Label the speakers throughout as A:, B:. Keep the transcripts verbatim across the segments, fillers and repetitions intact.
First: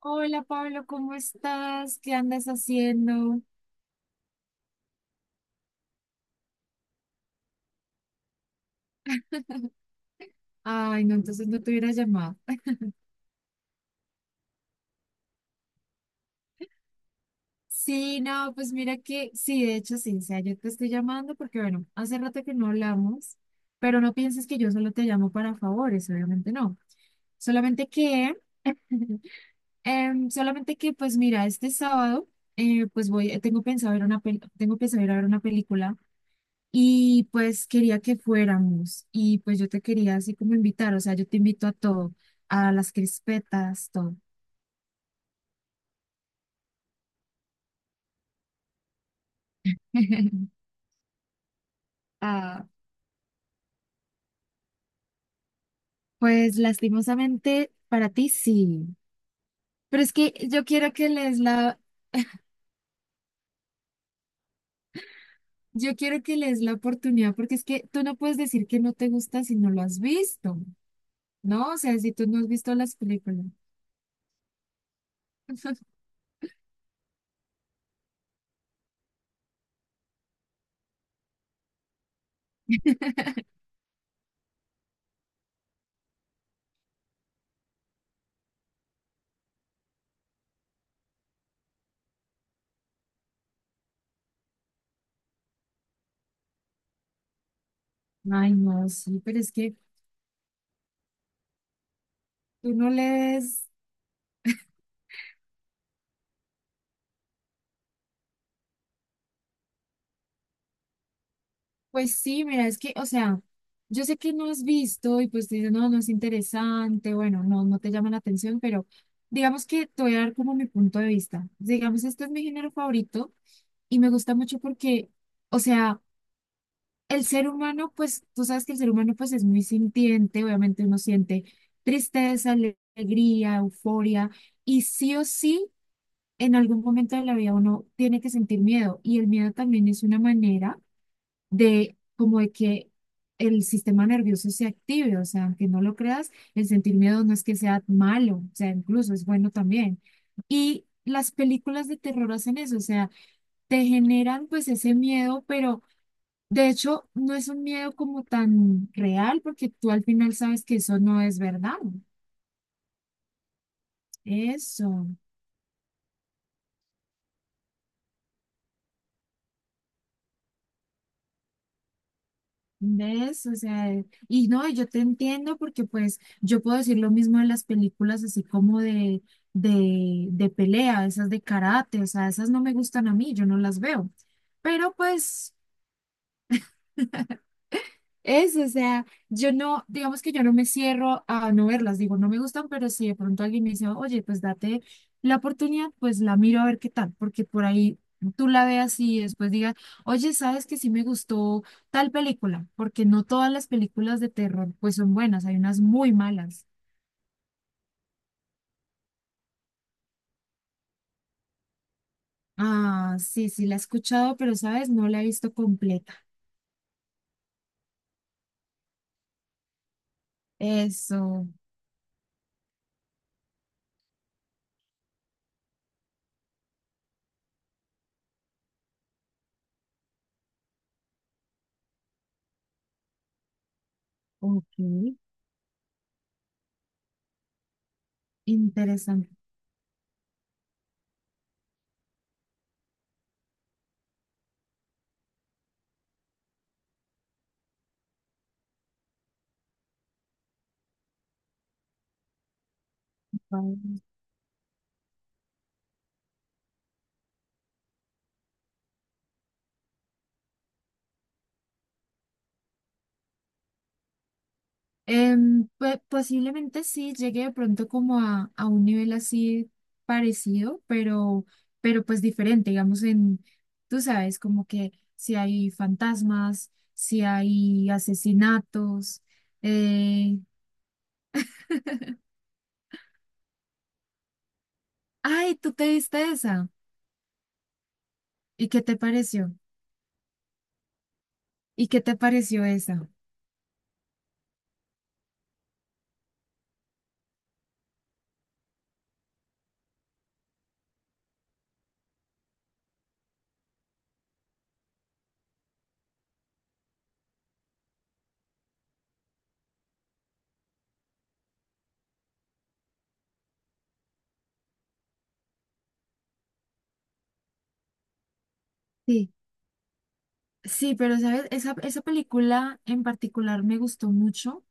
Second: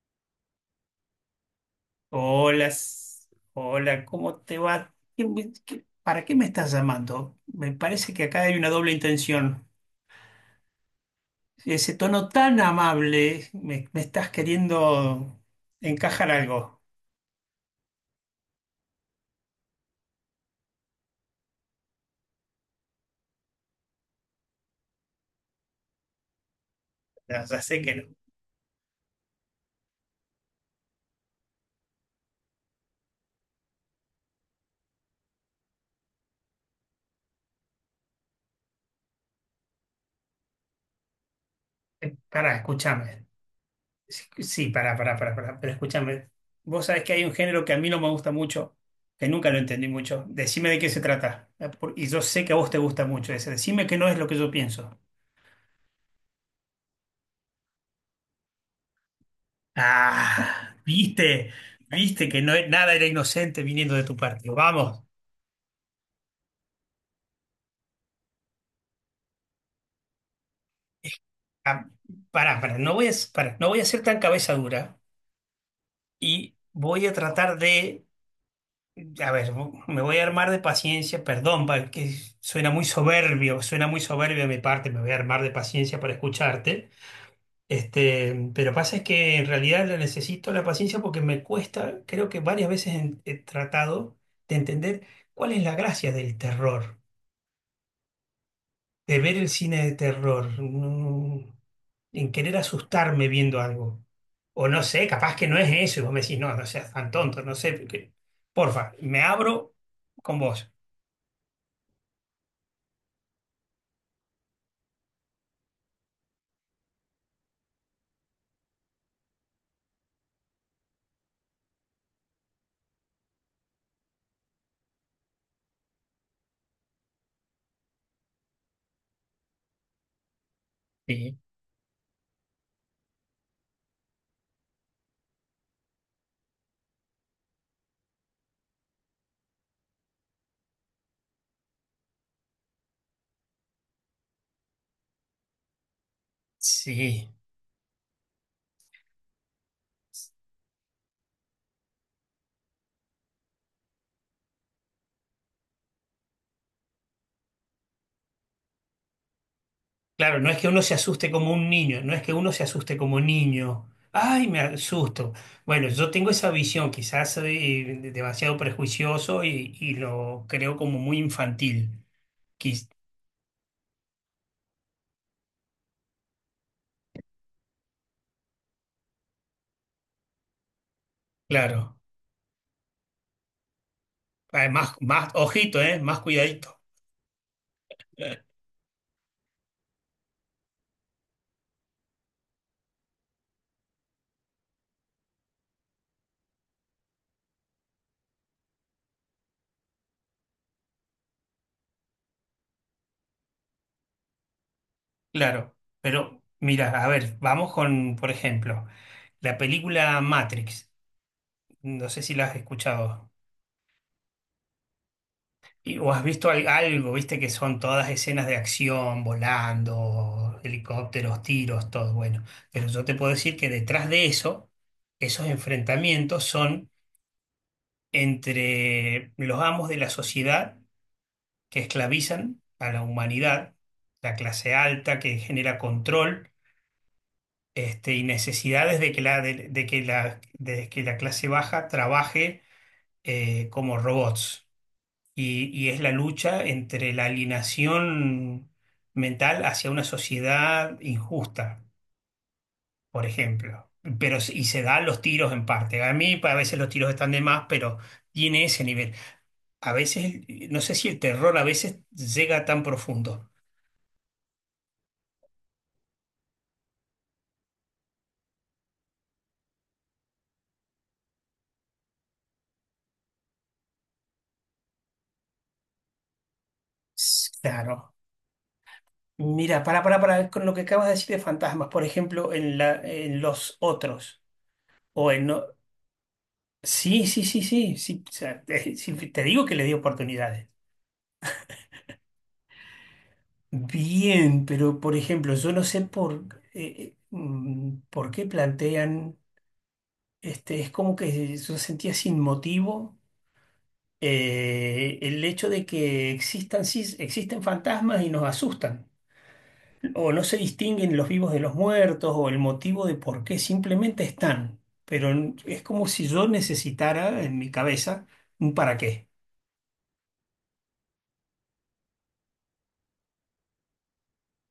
A: Hola Pablo, ¿cómo estás? ¿Qué andas
B: Hola, s-
A: haciendo?
B: hola, ¿cómo te va? ¿Qué me- qué- ¿Para qué me estás llamando? Me parece que acá hay una doble intención.
A: Ay, no, entonces no te hubiera
B: Ese tono
A: llamado.
B: tan amable, me, me estás queriendo encajar algo.
A: Sí, no, pues mira que sí, de hecho sí, o sea, yo te estoy llamando porque, bueno, hace rato que no hablamos, pero no pienses que yo solo te llamo para favores, obviamente no.
B: Ya, ya sé
A: Solamente
B: que no.
A: que, em, solamente que, pues mira, este sábado, eh, pues voy, tengo pensado ir a una, pel- tengo pensado ir a ver una película. Y pues quería que fuéramos y pues yo te quería así como invitar, o sea, yo te invito a todo,
B: Eh, Pará,
A: a las
B: escúchame.
A: crispetas, todo.
B: Sí, sí, pará, pará, pará, pará, pero escúchame. Vos sabés que hay un género que a mí no me gusta mucho, que nunca lo entendí mucho. Decime de qué se trata. Eh, por- Y yo sé que a
A: Ah,
B: vos te gusta mucho ese. Decime que no es lo que yo pienso.
A: pues lastimosamente para ti sí, pero es que yo
B: Ah,
A: quiero que les
B: viste,
A: la,
B: viste que no, nada era inocente viniendo de tu partido. Vamos,
A: yo quiero que les la oportunidad porque es que tú no puedes decir que no te gusta si no lo has visto, ¿no? O
B: ah,
A: sea, si tú no has
B: pará,
A: visto
B: pará, no
A: las
B: voy a,
A: películas.
B: pará, no voy a ser tan cabeza dura y voy a tratar de, a ver, me voy a armar de paciencia, perdón, pa- que suena muy soberbio, suena muy soberbio de mi parte, me voy a armar de paciencia para escucharte. Este, pero pasa es que en realidad la necesito la paciencia porque me cuesta, creo que varias veces he he tratado de entender cuál es la gracia del terror.
A: Ay, no,
B: De
A: sí,
B: ver
A: pero
B: el
A: es que
B: cine de terror, no- en querer
A: tú no
B: asustarme viendo
A: lees.
B: algo. O no sé, capaz que no es eso, y vos me decís, no, no seas tan tonto, no sé. porque- Porfa, me abro con vos.
A: Pues sí, mira, es que, o sea, yo sé que no has visto y pues te dices, no, no es interesante, bueno, no, no te llama la atención, pero digamos que te voy a dar como mi punto de vista. Digamos, este es mi género favorito y me gusta mucho porque, o sea, el ser humano, pues tú sabes que el ser humano pues es muy sintiente, obviamente uno
B: Sí.
A: siente tristeza, ale- alegría, euforia y sí o sí, en algún momento de la vida uno tiene que sentir miedo y el miedo también es una manera de como de que el sistema nervioso se active, o sea, aunque no lo creas, el sentir miedo
B: Sí,
A: no es que sea malo, o sea, incluso es bueno también. Y las películas de terror hacen eso, o sea, te generan pues ese miedo, pero de hecho no es un miedo como tan real porque tú al final
B: claro, no es
A: sabes
B: que
A: que
B: uno se
A: eso no
B: asuste
A: es
B: como un
A: verdad.
B: niño, no es que uno se asuste como niño. Ay, me
A: Eso.
B: asusto. Bueno, yo tengo esa visión, quizás soy eh, demasiado prejuicioso y, y lo creo como muy infantil. Quiz-
A: ¿Ves? O sea, y no, yo te entiendo porque pues yo puedo decir lo mismo de las películas así como de, de, de pelea, esas de
B: claro.
A: karate, o sea, esas no me gustan a mí, yo no las veo.
B: Además,
A: Pero
B: más,
A: pues
B: ojito, ¿eh? Más cuidadito.
A: es, o sea, yo no, digamos que yo no me cierro a no verlas, digo, no me gustan, pero si de pronto alguien me dice, oye, pues date la oportunidad, pues la miro a ver qué tal, porque por ahí tú la veas y después digas, oye, sabes que sí me gustó tal película, porque no todas las películas de terror pues son buenas, hay
B: Claro,
A: unas muy
B: pero
A: malas.
B: mira, a ver, vamos con, por ejemplo, la película Matrix. No sé si la has
A: Ah,
B: escuchado
A: sí, sí, la he escuchado, pero sabes, no la he visto
B: y- o
A: completa.
B: has visto al- algo, viste que son todas escenas de acción, volando, helicópteros,
A: Eso.
B: tiros, todo bueno. Pero yo te puedo decir que detrás de eso, esos enfrentamientos son entre los amos de la sociedad que esclavizan a la humanidad, la clase
A: Ok.
B: alta que genera control este, y necesidades de que
A: Interesante.
B: la, de, de que la, de que la clase baja trabaje eh, como robots. Y, y es la lucha entre la alienación mental hacia una sociedad injusta, por ejemplo. Pero, s- y se dan los tiros en parte. A mí pa- a veces los tiros están de más, pero tiene ese nivel. A veces, no sé si el terror a veces llega tan profundo.
A: Em, pe- posiblemente sí llegue de pronto como a, a un nivel así parecido, pero, pero pues diferente, digamos en, tú sabes, como que si hay fantasmas, si
B: S-
A: hay
B: Claro.
A: asesinatos.
B: Mira, para, para,
A: Eh...
B: para, con lo que acabas de decir de fantasmas, por ejemplo, en la, en los otros, o en...
A: Ay,
B: no-
A: tú te viste esa.
B: Sí, sí, sí, sí, sí, o sea,
A: ¿Y qué
B: eh,
A: te
B: sí, te
A: pareció?
B: digo que le di oportunidades.
A: ¿Y qué te pareció esa?
B: Bien, pero por ejemplo, yo no sé por, eh, eh, mm, por qué plantean, este, es como que yo sentía sin motivo eh, el hecho de que existan, sí, existen fantasmas y nos asustan. O no se distinguen los vivos de los muertos o el motivo de por qué, simplemente están. Pero n- es como si yo necesitara en mi cabeza un para qué.
A: Sí, pero sabes, esa, esa película en particular me gustó mucho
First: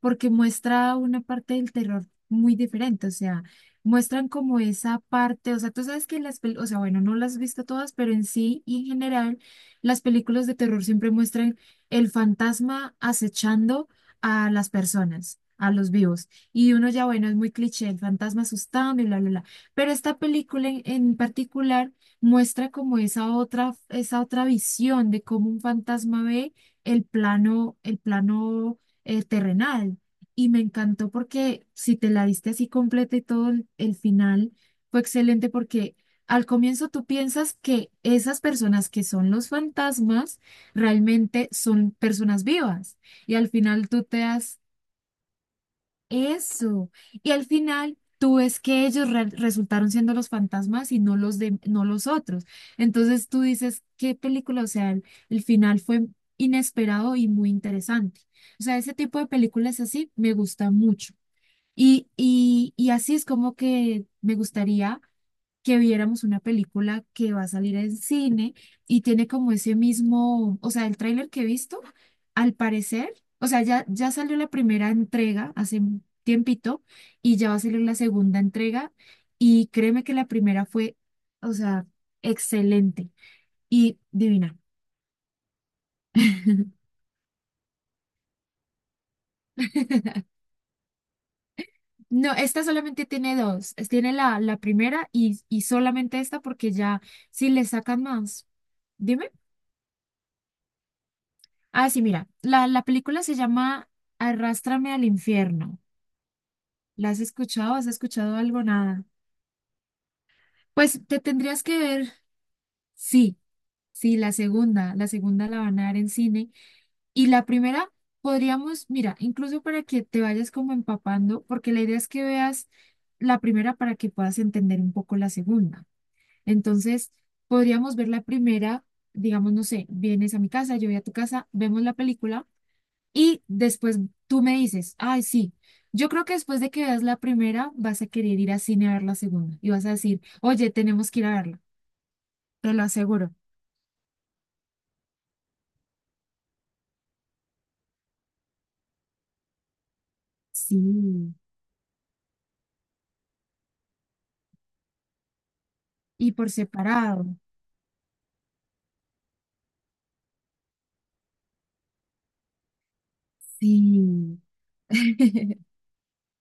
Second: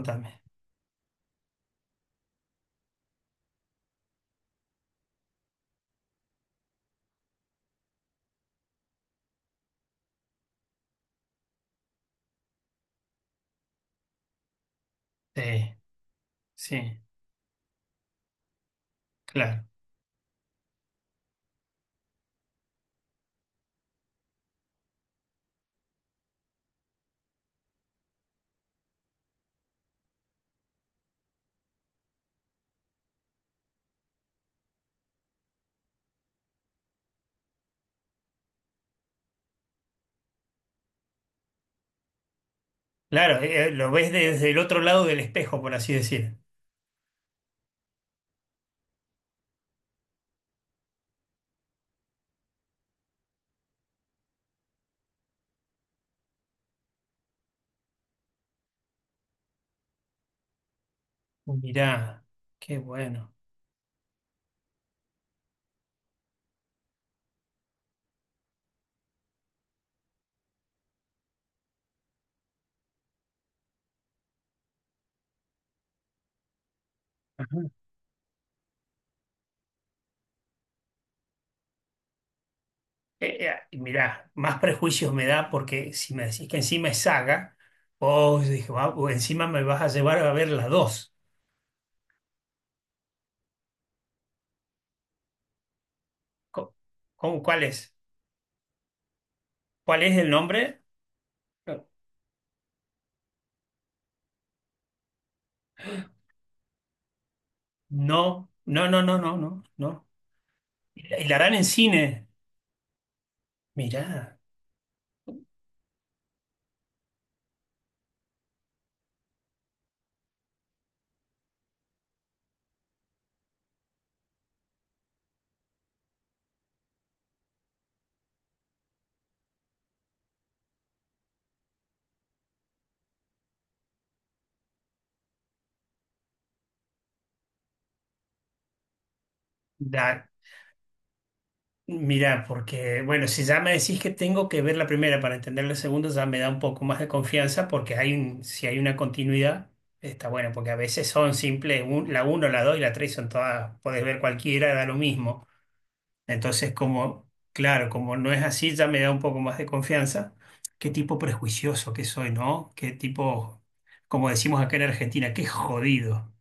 A: porque muestra una parte del terror muy diferente, o sea, muestran como esa parte, o sea, tú sabes que las, pel- o sea, bueno, no las has visto todas, pero en sí y en general, las películas de terror siempre muestran el fantasma acechando a las personas, a
B: Sí,
A: los vivos. Y uno
B: sí,
A: ya, bueno, es muy cliché, el fantasma asustando y bla, bla, bla.
B: claro.
A: Pero esta película en en particular muestra como esa otra, esa otra visión de cómo un fantasma ve el plano, el plano, eh, terrenal. Y me encantó porque si te la diste así completa y todo el, el final fue excelente porque al comienzo tú piensas que esas personas que son los fantasmas realmente son personas vivas. Y
B: Claro,
A: al
B: eh, eh,
A: final
B: lo
A: tú
B: ves
A: te
B: desde el
A: das
B: otro lado del espejo, por así decir.
A: eso. Y al final tú ves que ellos re- resultaron siendo los fantasmas y no los de, no los otros. Entonces tú dices, qué película, o sea, el, el final fue inesperado y muy interesante. O sea, ese tipo de películas así me gusta mucho. Y,
B: Mirá,
A: y,
B: qué
A: y así es
B: bueno.
A: como que me gustaría que viéramos una película que va a salir en cine y tiene como ese mismo, o sea, el tráiler que he visto, al parecer, o sea, ya, ya salió la primera entrega hace un tiempito y ya va a
B: Ajá.
A: salir la segunda entrega y créeme que la primera fue, o sea, excelente
B: Eh, eh, y
A: y
B: mirá,
A: divina.
B: más prejuicios me da porque si me decís que encima es saga, vos dije, "Ah, o encima me vas a llevar a ver las dos.
A: No, esta solamente tiene dos. es- Tiene la, la primera y, y solamente esta porque
B: Co-
A: ya
B: ¿Cómo,
A: si
B: cuál
A: le
B: es?
A: sacan más. Dime.
B: ¿Cuál es el nombre?
A: Ah, sí, mira, la, la película se llama Arrástrame al Infierno. ¿La has escuchado? ¿Has escuchado
B: No,
A: algo?
B: no, no,
A: Nada.
B: no, no, no, no.
A: Pues
B: ¿Y la
A: te
B: y la harán
A: tendrías
B: en
A: que ver,
B: cine?
A: sí, sí, la
B: Mirá,
A: segunda, la segunda la van a dar en cine. Y la primera podríamos, mira, incluso para que te vayas como empapando, porque la idea es que veas la primera para que puedas entender un poco la segunda. Entonces, podríamos ver la primera, digamos, no sé, vienes a mi casa, yo voy a tu casa, vemos la película. Y después tú me dices, ay, sí, yo creo que después de que veas la primera, vas a querer ir al cine a ver la segunda. Y vas a decir,
B: da,
A: oye, tenemos que ir a verla,
B: mirá,
A: te lo
B: porque, bueno,
A: aseguro.
B: si ya me decís que tengo que ver la primera para entender la segunda, ya me da un poco más de confianza porque hay un, si hay una continuidad, está bueno, porque a veces son
A: Sí.
B: simples, un- la uno, la dos y la tres son todas, podés ver cualquiera, da lo mismo.
A: Y por
B: Entonces, como,
A: separado.
B: claro, como no es así, ya me da un poco más de confianza. Qué tipo prejuicioso que soy, ¿no? Qué tipo, como
A: Sí.
B: decimos acá en Argentina, qué jodido.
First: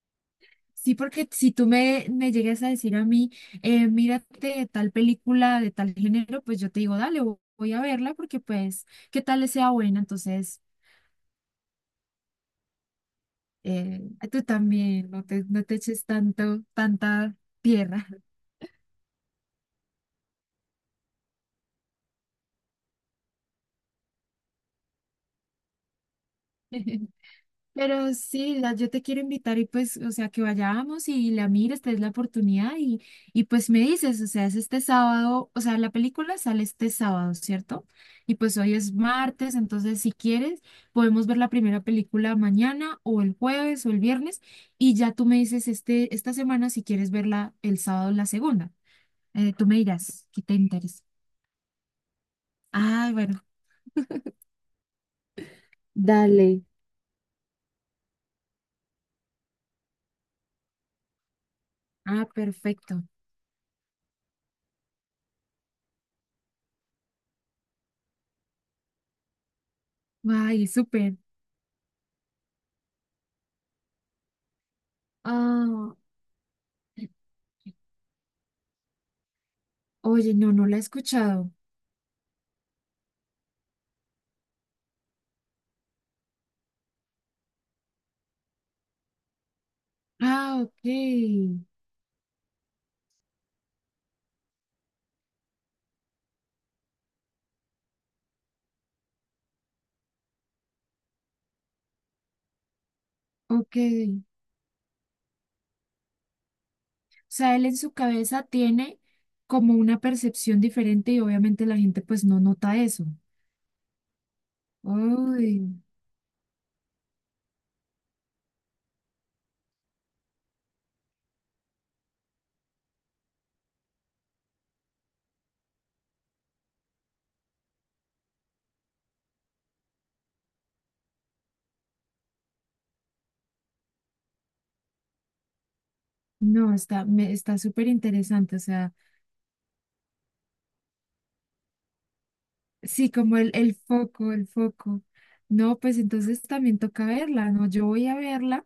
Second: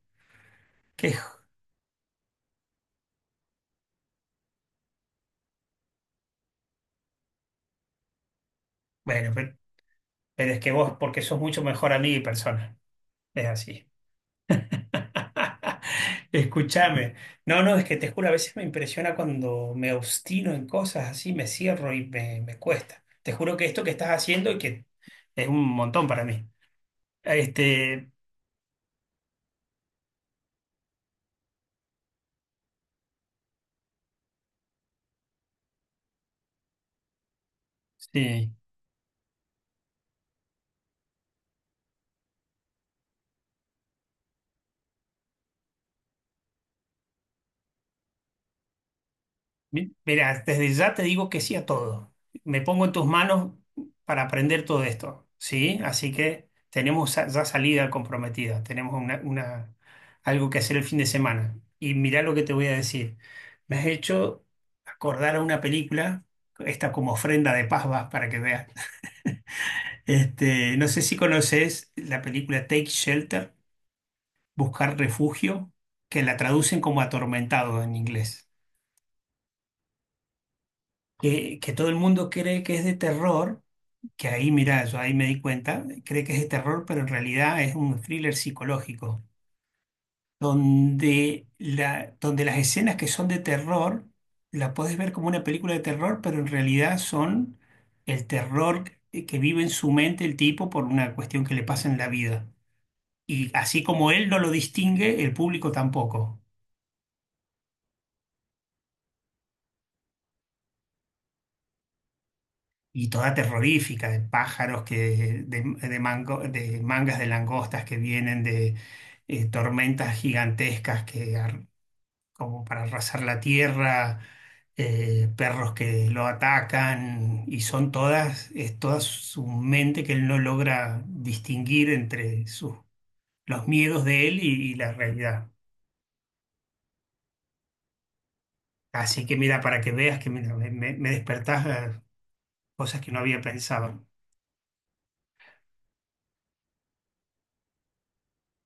A: Sí,
B: Qué
A: porque
B: jo-
A: si tú me, me llegas a decir a mí, eh, mírate tal película de tal género, pues yo te digo, dale, vo- voy a verla porque pues, ¿qué
B: Bueno,
A: tal le
B: pero,
A: sea buena?
B: pero es
A: Entonces,
B: que vos, porque sos mucho mejor amigo y persona. Es así.
A: eh, tú también, no te, no te eches tanto,
B: Escúchame.
A: tanta
B: No, no, es que
A: tierra.
B: te juro, a veces me impresiona cuando me obstino en cosas así, me cierro y me, me cuesta. Te juro que esto que estás haciendo y que es un montón para mí. Este,
A: Pero sí, la- yo te quiero invitar y pues, o sea, que vayamos y la mires, te des la oportunidad y, y pues me dices, o sea, es este sábado, o sea, la película sale este sábado, ¿cierto? Y
B: sí.
A: pues hoy es martes, entonces si quieres, podemos ver la primera película mañana o el jueves o el viernes y ya tú me dices este, esta semana si quieres verla el sábado la segunda. Eh, tú me
B: Mi-
A: dirás, ¿qué
B: Mira,
A: te
B: desde ya te
A: interesa?
B: digo que sí a todo. Me pongo en tus
A: Ah, bueno.
B: manos para aprender todo esto, ¿sí? Así que
A: Dale.
B: tenemos sa- ya salida comprometida, tenemos una, una- algo que hacer el fin de semana. Y mirá
A: Ah,
B: lo que te voy a
A: perfecto.
B: decir. Me has hecho acordar a una película, esta como ofrenda de paz vas para que veas.
A: Ay,
B: Este, no sé si
A: súper.
B: conoces la película Take Shelter, Buscar Refugio,
A: Ah.
B: que la traducen como Atormentado en inglés.
A: Oye, no, no la he escuchado.
B: que que todo el mundo cree que es de terror, que ahí, mira, yo ahí me di cuenta, cree que es de terror, pero en realidad es un thriller psicológico,
A: Ah, ok,
B: donde, la, donde las escenas que son de terror, la puedes ver como una película de terror, pero en realidad son el terror que que vive en su mente el tipo por una cuestión que le pasa en la vida. Y
A: ok.
B: así como él no lo distingue, el público tampoco.
A: O sea, él en su cabeza tiene como una percepción diferente y obviamente la gente pues no nota eso.
B: Y toda terrorífica, de pájaros, que,
A: Uy,
B: de, de mango- de mangas de langostas que vienen de eh, tormentas gigantescas que, ar- como para arrasar la tierra, eh, perros que lo atacan, y son todas, es toda su mente que él no logra distinguir entre sus, los miedos de él y, y la realidad.
A: no, está, me, está súper interesante. O sea,
B: Así que mira, para que veas que mira, me, me- me despertás eh, cosas
A: sí,
B: que no
A: como
B: había
A: el, el
B: pensado.
A: foco, el foco. No, pues entonces también toca verla, ¿no? Yo voy a verla.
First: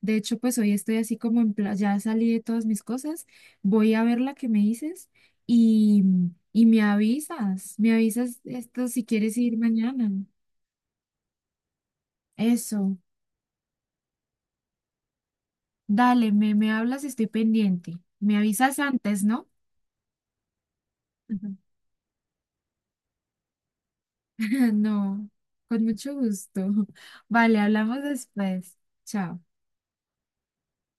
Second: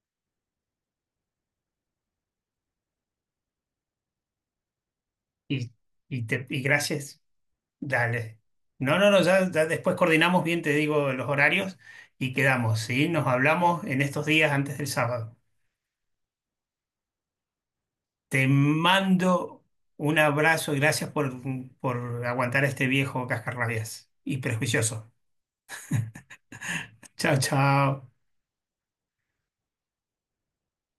A: De hecho, pues hoy estoy así como en plan, ya salí de todas mis cosas. Voy a ver la que me dices
B: Y,
A: y,
B: y, te, y
A: y me
B: gracias,
A: avisas, me
B: dale.
A: avisas esto
B: No,
A: si
B: no, no,
A: quieres
B: ya,
A: ir
B: ya después
A: mañana.
B: coordinamos bien, te digo los horarios y quedamos,
A: Eso,
B: ¿sí? Nos hablamos en estos días antes del sábado.
A: dale, me, me hablas, estoy pendiente. Me
B: Te
A: avisas antes, ¿no?
B: mando un abrazo y gracias por,
A: Ujú.
B: por aguantar a este viejo cascarrabias y prejuicioso.
A: No, con mucho gusto.
B: Chao,
A: Vale, hablamos
B: chao.
A: después. Chao.